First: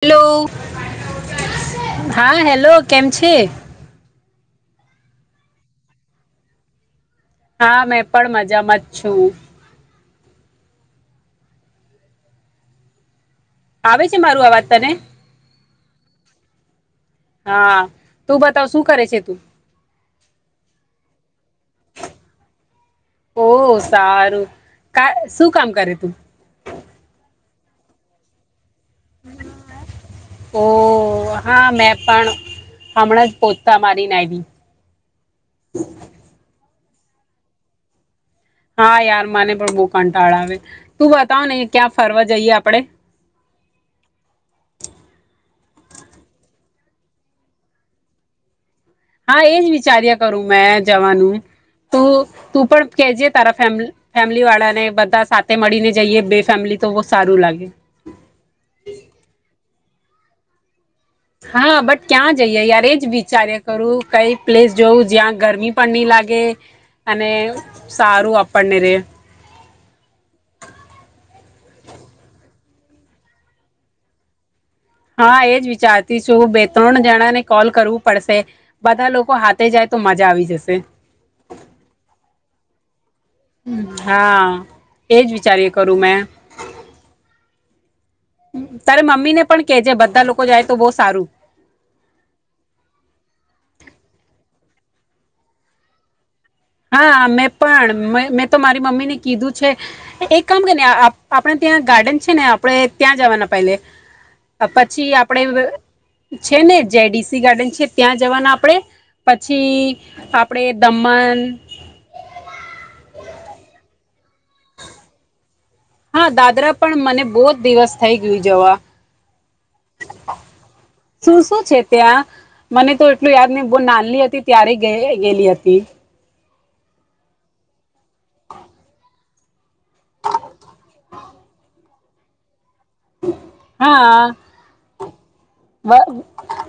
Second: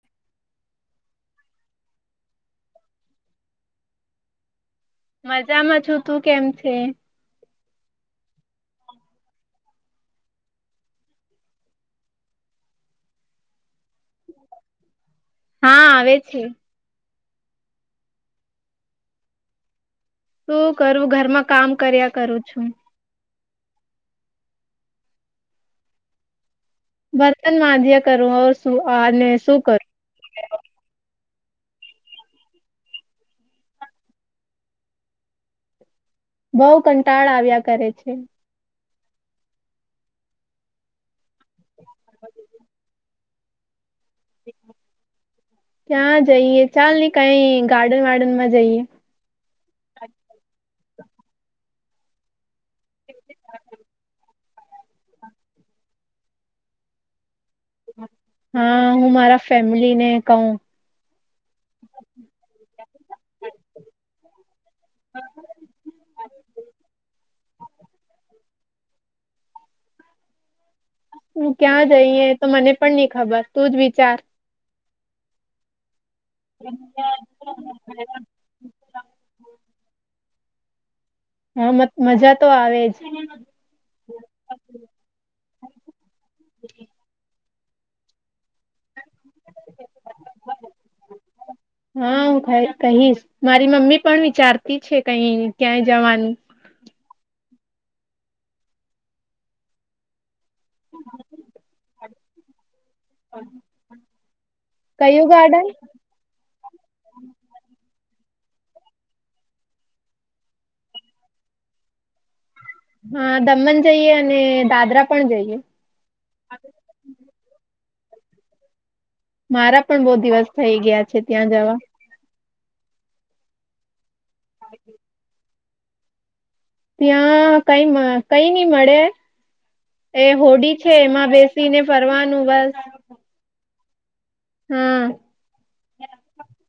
Hello હા hello કેમ છે મજામાં છું તું કેમ છે હા મેં પણ મજામાં જ છું આવે છે મારું આ વાત તને હા આવે છે હા તું બતાવ શું કરે છે તું શું કરવું ઘરમાં કામ કર્યા કરું છું ઓ સારું કા શું કામ કરે તું બર્તન માજીયા કરું હવે શુ શું આને શું કર ઓહ હા મેં પણ હમણાં જ પોચતા મારીને આવી બઉ કંટાળ આવ્યા કરે છે હા યાર મને પણ બહુ કંટાળ આવે તું બતાવ ને ક્યાં ફરવા જઈએ આપડે ક્યાં જઈએ ચાલ ને કઈ ગાર્ડન વાર્ડનમાં જઈએ હા એજ વિચાર્યા કરું મેં જવાનું તું તું પણ કે જે તારા ફેમ ફે ફેમલી વાળા ને બધા સાથે મળીને જઈએ બે ફેમિલી તો બહુ સારું લાગે હા હું મારા ફેમ લી ને કહું હા બટ ક્યાં જઈએ યાર એ જ વિચાર્યા કરું કઈ પ્લેસ જોવું જ્યાં ગરમી પણ નહી લાગે અને સારું આપ આપણ ને રે [inaudible] હું ક્યાં જઈએ તો મને પણ નહી ખબર તું જ વિચાર હા એજ વિચાર થી શું બે ત્રણ જણાને કોલ કરવું પડશે બધા લોકો હા થય જાય તો મજા આવી જશે હા મજા તો આવે જ હા એજ વિચારીએ કરું મેં [inaudible] પ્રથ તારે મમ્મી ને પણ કેજે બધા લોકો જાય તો બહ સારું હા હું કહીશ મારી મમ્મી પણ વિચારતી છે કઈ ક્યાંય જવાનું હા મેં પણ મેં તો મારી મમ્મીને કીધું છે એક કામ કરી નેઆપ આપણે ત્યાં ગાર્ડન છે ને આપણે ત્યાં જવાના પહેલે પછી કયું આપણે ગાર્ડન છે ને જેડીસી ગાર્ડન છે ત્યાં જવાના આપણે પછી આપણેે દમણ હા દમણ જઈએ અને દાદરા પણ જઈએ હા દાદરા પણ મને બહુ જ દિવસ થઈ ગયું જવા મારા પણ બહુ દિવસ થઈ ગયા છે શું ત્યાં શું જવા છે ત્યાં મને તો એટલું યાદ નહં બુ નાલી હતી ત્યારે ગ ગેલી હતી તે. ત્યાં કઈ મળે કઈ નઈ મળે એ હોડી છે એમાં બેસીને ફરવાનું બસ હા. હમ.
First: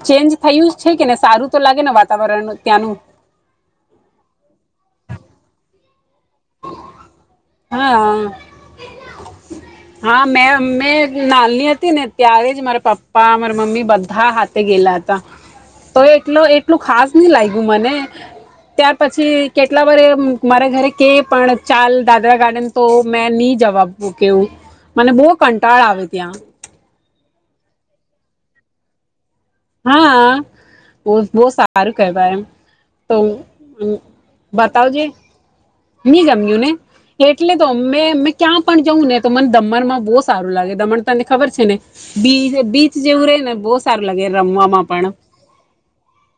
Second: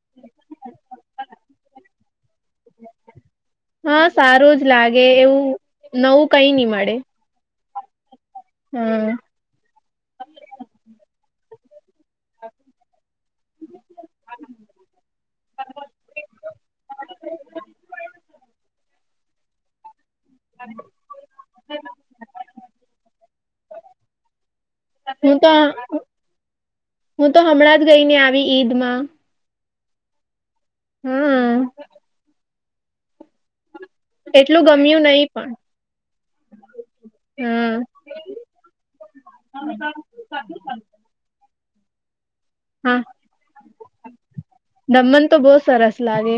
ચેન્જ થયું છે કે ને સારું તો લાગે ને વાત હા સારું જ લાગે એવું નવું કઈ નની મળે હા હા હા મે મે નાલની હતી ને ત્યારે જ મારા પાપ્પા પપ્પા મારા મમ્મી બધા હાથે ગયેલા હતા તો એટલું એટલુ ખાસ નહ લાગ્યું મને ત્યા- પછી કેટલા વર એ મારા ઘરે પણ ચાલ દાદરા ગાર્ડન તો મેં નહી જવા કેવું મને બહુ હું તો કંટાળ આવે ત્યાં હું તો હમણાં જ ગઈ ને આવી ઈદમાં હા બ હા બહ સારું કેવાય એમ- તો એટલું ગમ્યું બતાવજે નહી પણ હી જમ્યું ને એટલે તો હા અમે અ ક્યાં પણ જઉં ને તો મને દમણમાં બહુ સારું લાગે દમણ તને ખબર છે ને બી બીચ હા જેવું રે ને બહુ સારું લાગે મ દમણ તો બહુ સરસ લાગે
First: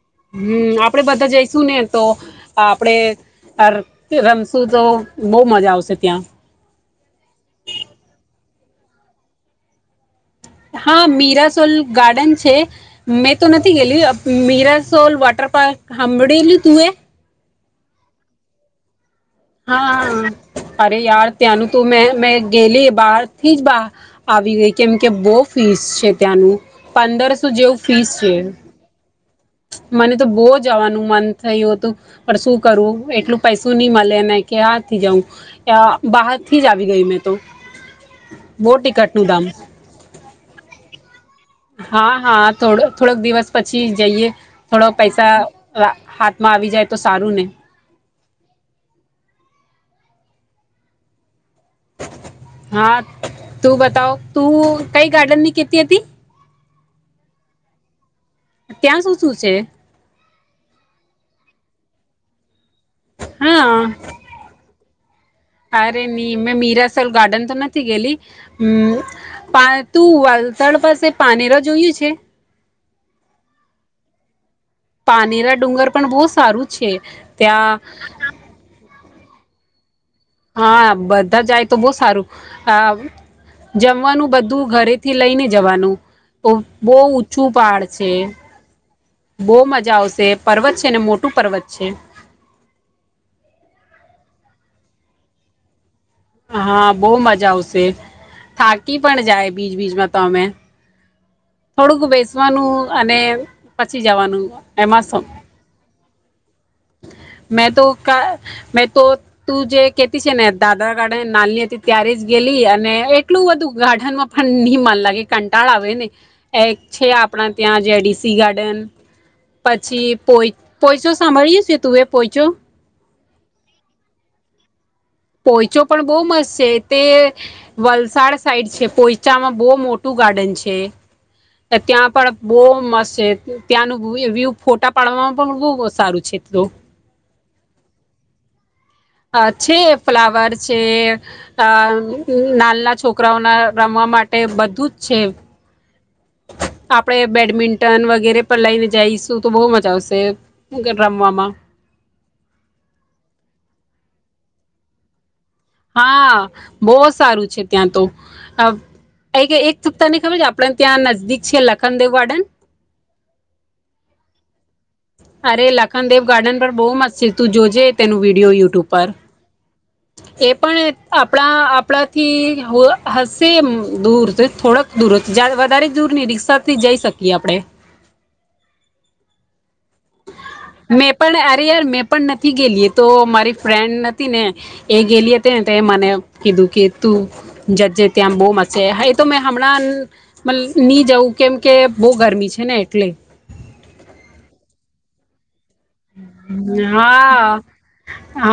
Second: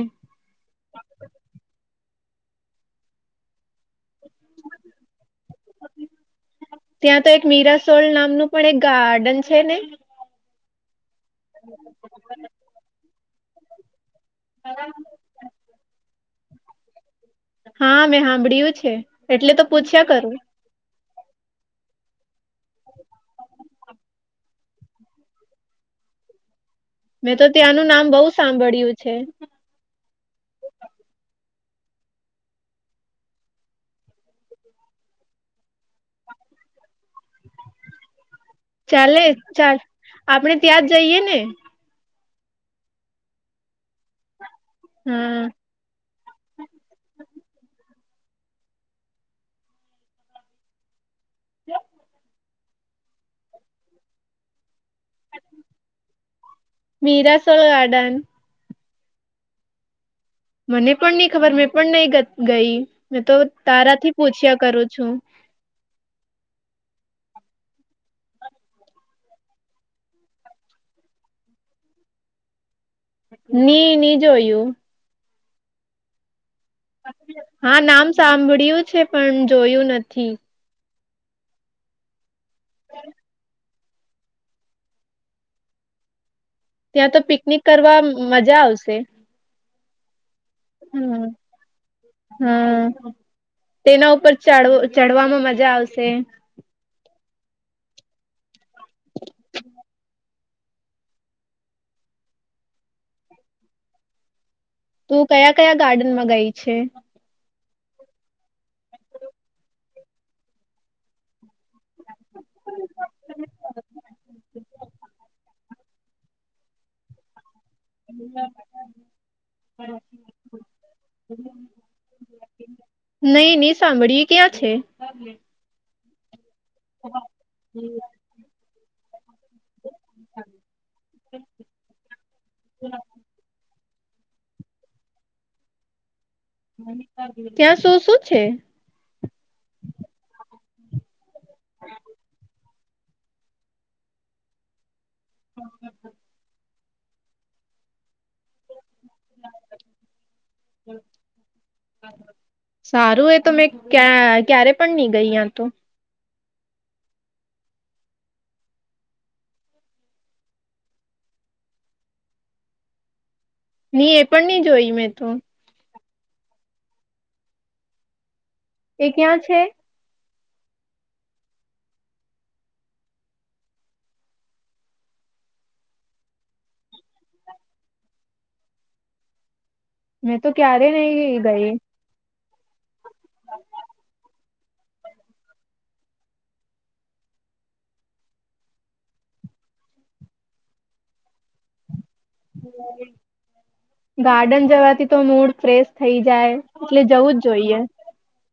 આપડે બધા જઈશું ને તો આપડે રમશું તો બહ મજા આવશે ત્યાં ત્યાં તો એક મીરાસોલ નામનું પણ એક ગાર્ડન છે ને હા મી ો ગાર્ડન છે મે તો નથી ગેલી મીરાસોલ વાોટર પાર્ક હંડીેલી તવે હા મેં સાંભળ્યું છે એટલે તો પૂછ્યા હા કરું અરી ાર ત્યાંનું તો મેં મેં ગયલી બહાર થી જ આવી ગઈ કેમ કે બહુ ફીસ છે ત્યાંનું મેં તો પંદરસો જેવું ત્યાંનું ફીસ નામ બહુ છે સાંભળ્યું છે મને તો બહુ જવાનું મન થયું હતું પણ શું કરવું એટલું પૈસું નહી મળે ને કે હા થી જઉું બહાર થી જ આવી ગઈ મેં તો બહુ ચાલે ટિકટનું દામ ચા આપણેે ત્યાં જ જઈએ ને હા હા થોડ થોડોક દિવસ પછી જઈએ થોડો પૈસા હા હાથ આવી જાય તો સારું ને હા તું બતાવ તું કઈ ગાર્ડન ની કેતી હતી હતી મીરાસોલ ગાર્ડન ત્યાં શું શું છે મને પણ નહી ખબર મેં પણ નહી ગઈ મે તો હા તારા થી પૂછ્યા કરું છો તારે નહી મેં મીરાસલ ગાર્ડન તો નથી ગયેલી હમ તું વલસાડ પાસે પાનેરા જોયું છે ની ની જોયું પાનીરા ડુંગર પણ બહુ સારું છે હા ત્યાં નામ સાંભળય્યું છે પણ જોયું નથી હા! બધા જાય તો બહ સારું. આ જમવાનું બધું ઘરેથી લઈને જવાનું. તો બહુ ત્યાં તો ઊંચું પિકનિક પડ કરવા છે. મજા આવશે બહુ મજા. જાઓશે. હમ! હમ તેના ઉપર ચાડવો. ચડવામાં મજા આવશે. હા બહુ મજ આવશે થાકી પણ જાય બીજ બીજમાં તમે થોડુંક બેસવાનું અને પછી જવાનું એમાં તું શું કયા કયા ગાર્ડન માં ગઈ છે. મેં તો કા મેં તો તું જે કેતી છે ને દાદા ગાડ નાની ત્યારે જ ગેલી અને એટલું બધું ગાર્ડનમાં પણ નહીં મન લાગે કંટાળ આવે હોયને એક છે આપણા ત્યાં જેડીસી ગાર્ડન પછી પોય પોયચો સાંભળી સે તુએ પોઈચો નહી ની સાંભળી એ ક્યાં છે. પોઈચો પણ બહુ મસ્ત છે તે વલસાડ સાઈડ છે પોય ચામાં બો મોટું ગાર્ડન છે ત્યાં પણ બો મસ્ત છે. ત્યાંનું વ્યુ ફોટા પાડવામાં પણ બહુ સારું છે. તો ત્યાં શું શું છે. અ છે ફ્લાવર છે. અ નાના છોકરાઓના રમવા માટે બધું જ [inaudible] આપડે બેડમિન્ટન વગેરે પણ લઈને જઈશું તો બહુ મજા આવશે રમવામા સારું એ તો મેં ક્યા ક્યારે પણ નહી ગઈ તો હા બહ સારું છે ત્યાં તો એક સપ્તાહની ખબર છે આપણે ત્યાં નજદીક છ લખનદેવ ગાર્ડન ની એ પણની જોઈ મેં તો ખંનદેવ ગાર્ડન પર બહુ મસ છે તું જોજે તેનું વિડીયો યુ એ ક્યાં છે. એ પણ આપણા આપણાથી હશેમ દૂર થોડક દૂર વધારે દૂર નહી રિક્ષાથી જઈ શકીએ આપડે મેં તો ક્યારે મેં નહી પણ અરે ગઈ યાર મેં પણ ન થી ગેલી એ તો મારી ફ્રેન્ડ નથી ને એ ગેલી હતી ને મને કીધું કે તું જજે ત્યાં બહુ મસ્ત છે એતો મેં હમણાં નહી જવું કેમ કે બહુ ગરમી છે ને એટલે ગાર્ડન જવાથી તો મૂડ ફ્રેશ થઈ જાય એટલે જવું જ હા જોઈએ હ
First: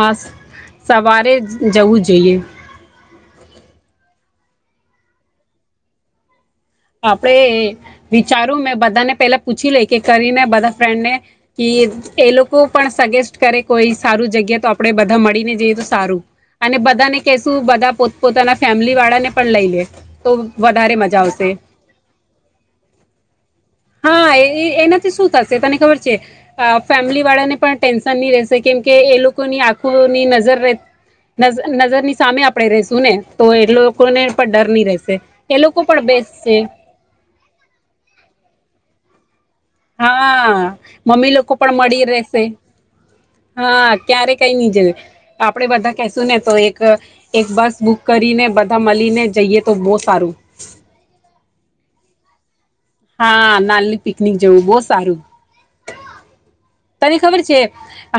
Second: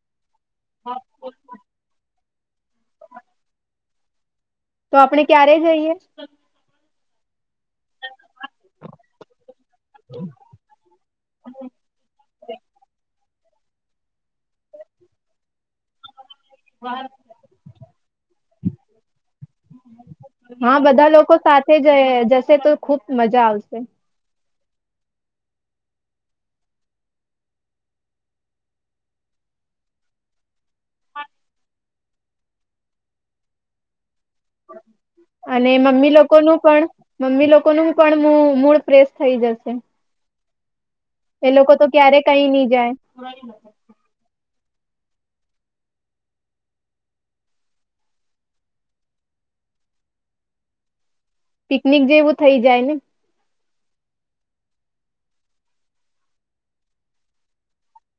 સવારે જવું જોઈએ તો આપણે ક્યારે જઈએ આપડે વિચારું મેં બધાને પેલા પૂછી લઈ કે કરીને બધા ફ્રેન્ડ ને કે એ લોકો પણ સગેસ્ટ કરે કોઈ સારું જગ્યા તો આપડે બધા મળીને જઈએ તો સારું અને બધાને કેશુ બધા પોતપોતાના ફેમિલી વાળા ને પણ લઈ લે તો હા વધારે બધા મજા લોકો આવશે સાથે જશે તો ખુબ મજા આવશે હા એનાથી શું થશે તને ખબર છે ફેમિલી વાળાને પણ ટેન્શન ની રહેશે કેમ કે એ લોકોની આંખોની નજર નજરની સામે આપણેે રેશું ને તો એ લોકોને ડર ની રહેશે એ અને લોકો પણ મમ્મી બે પણ મમ્મી લોકો ન પણ મૂળ ફ્રેશ થઈ જશે હા હ મમ્મી લોકો એ પણ તો મળી ક્યારે રહેશે કઈ નહી જાય હા ક્યારેક કઈ નહી જાય આપણે બધા કશું ને તો એક એક બસ બુક કરીને બધા મળીને જઈએ તો બહુ સારું પિકનિક જેવું થઈ જાય ને હા નાલની પિકનિક જવું બહ સારું તને ખબર છે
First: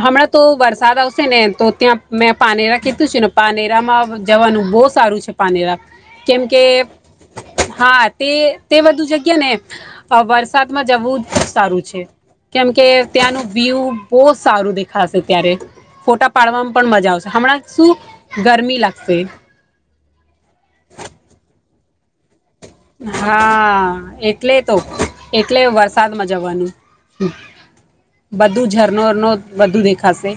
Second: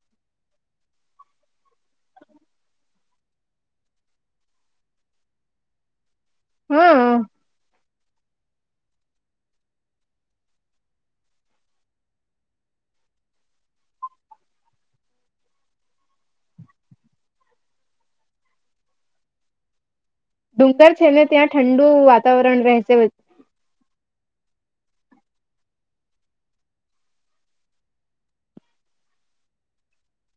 હમણાં તો વરસાદ આવશે ને તો ત્યાં મેં પાનેરા કીધું છેું ને પાનેરામાં જવાનું બહુ સારું છે પાનેરા કેમ કે હા હા તે તે બધું જગ્યા ને વરસાદમાં જવું સારું છે કેમ કે ત્યાંનું વ્યૂ બહુ સારું દેખાશે ત્યારે ફોટા પાડવામાં પણ મજા આવશે હમણાં શું ગરમી લાગશે ડુંગર છે ને ત્યાં ઠંડુ વાતાવરણ રહેશે હા એક એટલે તો એટલે વરસાદમાં જવાનું બધું ઝરનોરનો બધું દેખાશે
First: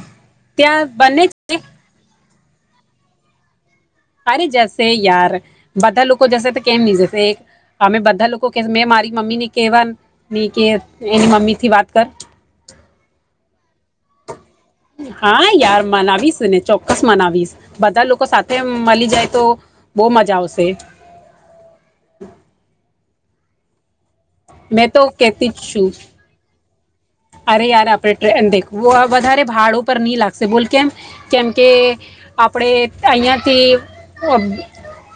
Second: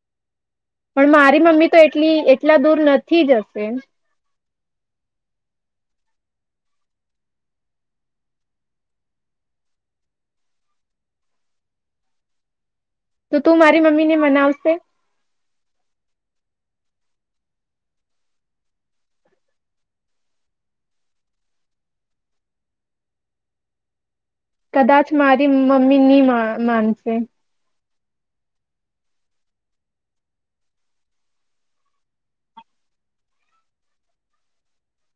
ત્યાં પણ બંને મારી છે મમ્મી તો એટલી એટલા દૂર નથી જશે અરે જશે યાર બધા લોકો જશે તો કેમ નહી જશે એક અમે બધા લોકો કે મે મારી મમ્મી ને કેવા ન કે એની મમ્મી થી વાત કર તો તું મારી મમ્મી ને મનાવશે હા યાર મનાવીશ ને ચોક્કસ મનાવીશ બધા લોકો સાથે મળી જાય તો બહ મજા આવશે મેં તો કદાચ કહેતી મારી જ છું મમ્મી ની મા માન અરે યાર આપડે ટ્રેન દેખ વધારે ભાડું પર નહી લાગશે બોલ કેમ કેમ કે આપણેે અયાથી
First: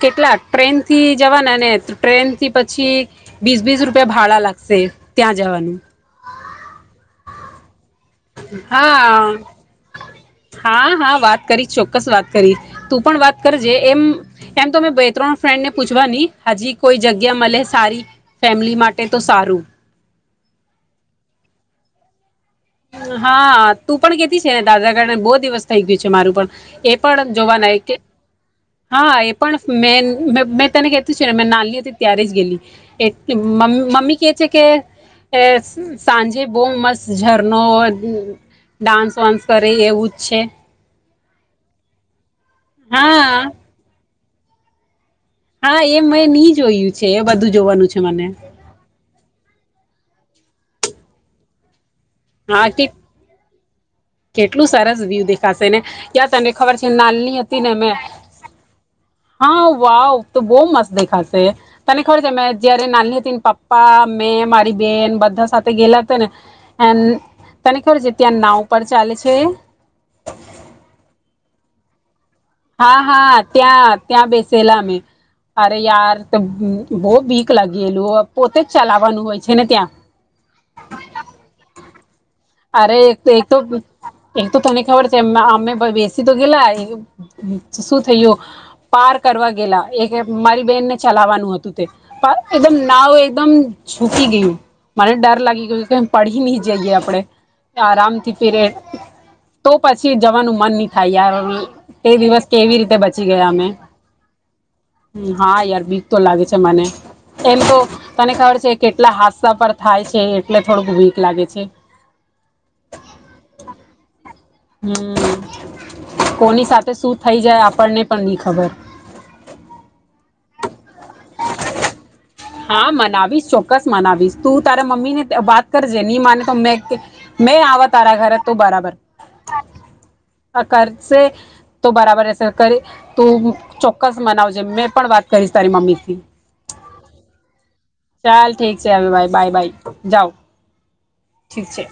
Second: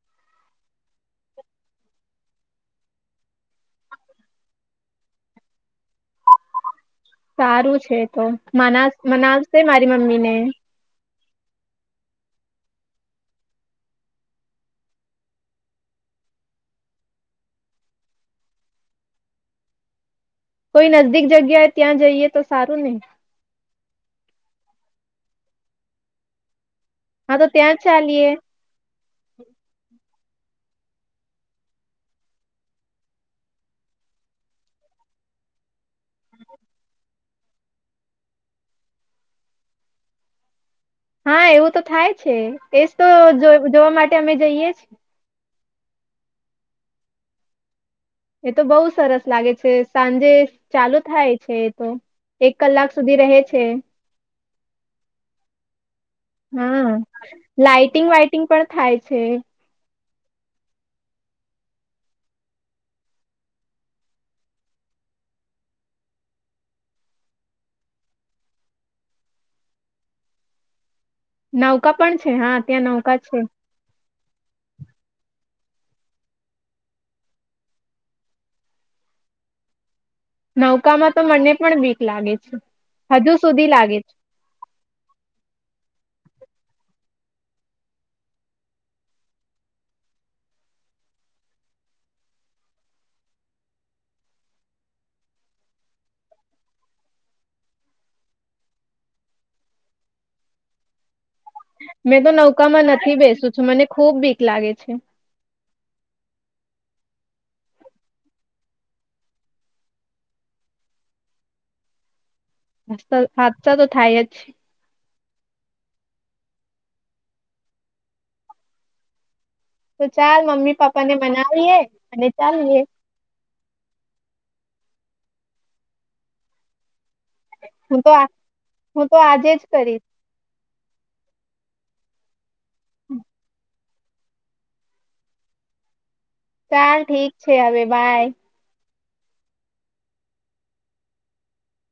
કેટલા ટ્રેન થી જવાના ને ટ્રેન થી પછી વીસ બીસ રૂપિયા ભાડા લાગશે ત્યાં જવાનું સારું છે. તો મનાસ હા મનાસ છે મારી મમ્મી ને કરી ચોક્કસ વાત કરી તું પણ વાત કરજે એમ એમ તો બે ત્રણ ફ્રેન્ડને પૂછવાની હજી કોઈ જગ્યા મલે સારી ફેમિલી માટે તો સારું. કોઈ નજદીક જગ્યાએ ત્યાં જઈએ તો સારું ને હા. તું પણ કેતી છે દાદા [unintelligible] ને બો દિવસ થઈ ગયું છે મારું પણ એ પણ હા તો ત્યાં જોવાના કે ચાલીએ હા એ પણ મેન મેં તને કેતું છે ને મે નાલી હતી ત્યારે જ ગેલી એટલે મમ્મી કે છે કે સાંજે બો મસ્ત જ નો ડાન્સ વાન્સ કરે એવું જ છે. હા એવું તો થાય છે. એજ તો હા જો જોવા માટે અમે જઈએ છે. હા એ મેં ની જોયું છે એ બધું જોવાનું છે મને એ તો બહુ સરસ લાગે છે. સાંજે ચાલુ થાય છે. તો એક હા કે કલાક સુધી રહે છે. કેટલું સરસ વ્યુ દેખાશે ને ક્યાં તને ખબર છે હા નાલી હતી ને મેં લાાઈટિંગ વાઈટિંગ પણ થાય છે હા વાવ તો બો મસ્ત દેખાશે તને ખબર છે મે જયારે નાલી હતી પપ્પા મેં મારી બેન બધા સાથે ગેલા હતા ને એ તને ખબર છે ત્યાં નાવ પર ચાલ છે. નૌકા પણ છે ત્યાં હા નૌકા છે હા ત્યા ત્યાં બેસેલા અમે અરે યાર તો બો બીક લાગીલું પોતે જ ચલાવવાનું હોય છે ને ત્યાં નૌકામાં તો મને પણ બીક લાગે છે અરે હજુ એક તો સુધી લાગે છે એક તો તને ખબર છે અમે બેસી તો ગેલા શું થયુ પાર કરવા ગેલા એક મારી બેનને ચલાવવાનું હતું તે એકદમ નાવ એકદમ છૂકી ગયું મને ડર લાગી ગયો કે પડી નહી જઈએ આપડે આરામ થી પીરે તો પછી જવાનું મન નહી થાય યાર તે મેં તો દિવસ કેવી નૌકામાં રીતે નથી બચી ગયા બેસું છું અમે મને ખૂબ બીક લાગે છે. હા યાર બીક તો લાગે છે મને એમ તો તને ખબર છે કેટલા હાદસા પર થાય છે એટલે થોડુંક બીક લાગે છે. હ હાદસા તો થાય જ હમ્મ કોની સાથે શું થઇ જાય આપણને પણ નઈ ખબર તો ચાલ મમ્મી પાપ્પા ને મનાવીએ અને ચાલીએ હા મનાવીશ ચોક્કસ મનાવીશ તું તારા મમ્મીને બાત કરજે ની માને તો મેં આવવા હું તો તારા આ ઘર તું બરાબર હું તો આજે જ કરીશ આ ખરચ તો બરાબર સરકારી તો ચોક્કસ મનાવજે મેં પણ વાત કરીશ તારી મમ્મીથી. તાર ઠીક છે હવે બાય. ચલ ભાઈ બાય બાય. જાઓ. ઠીક છે.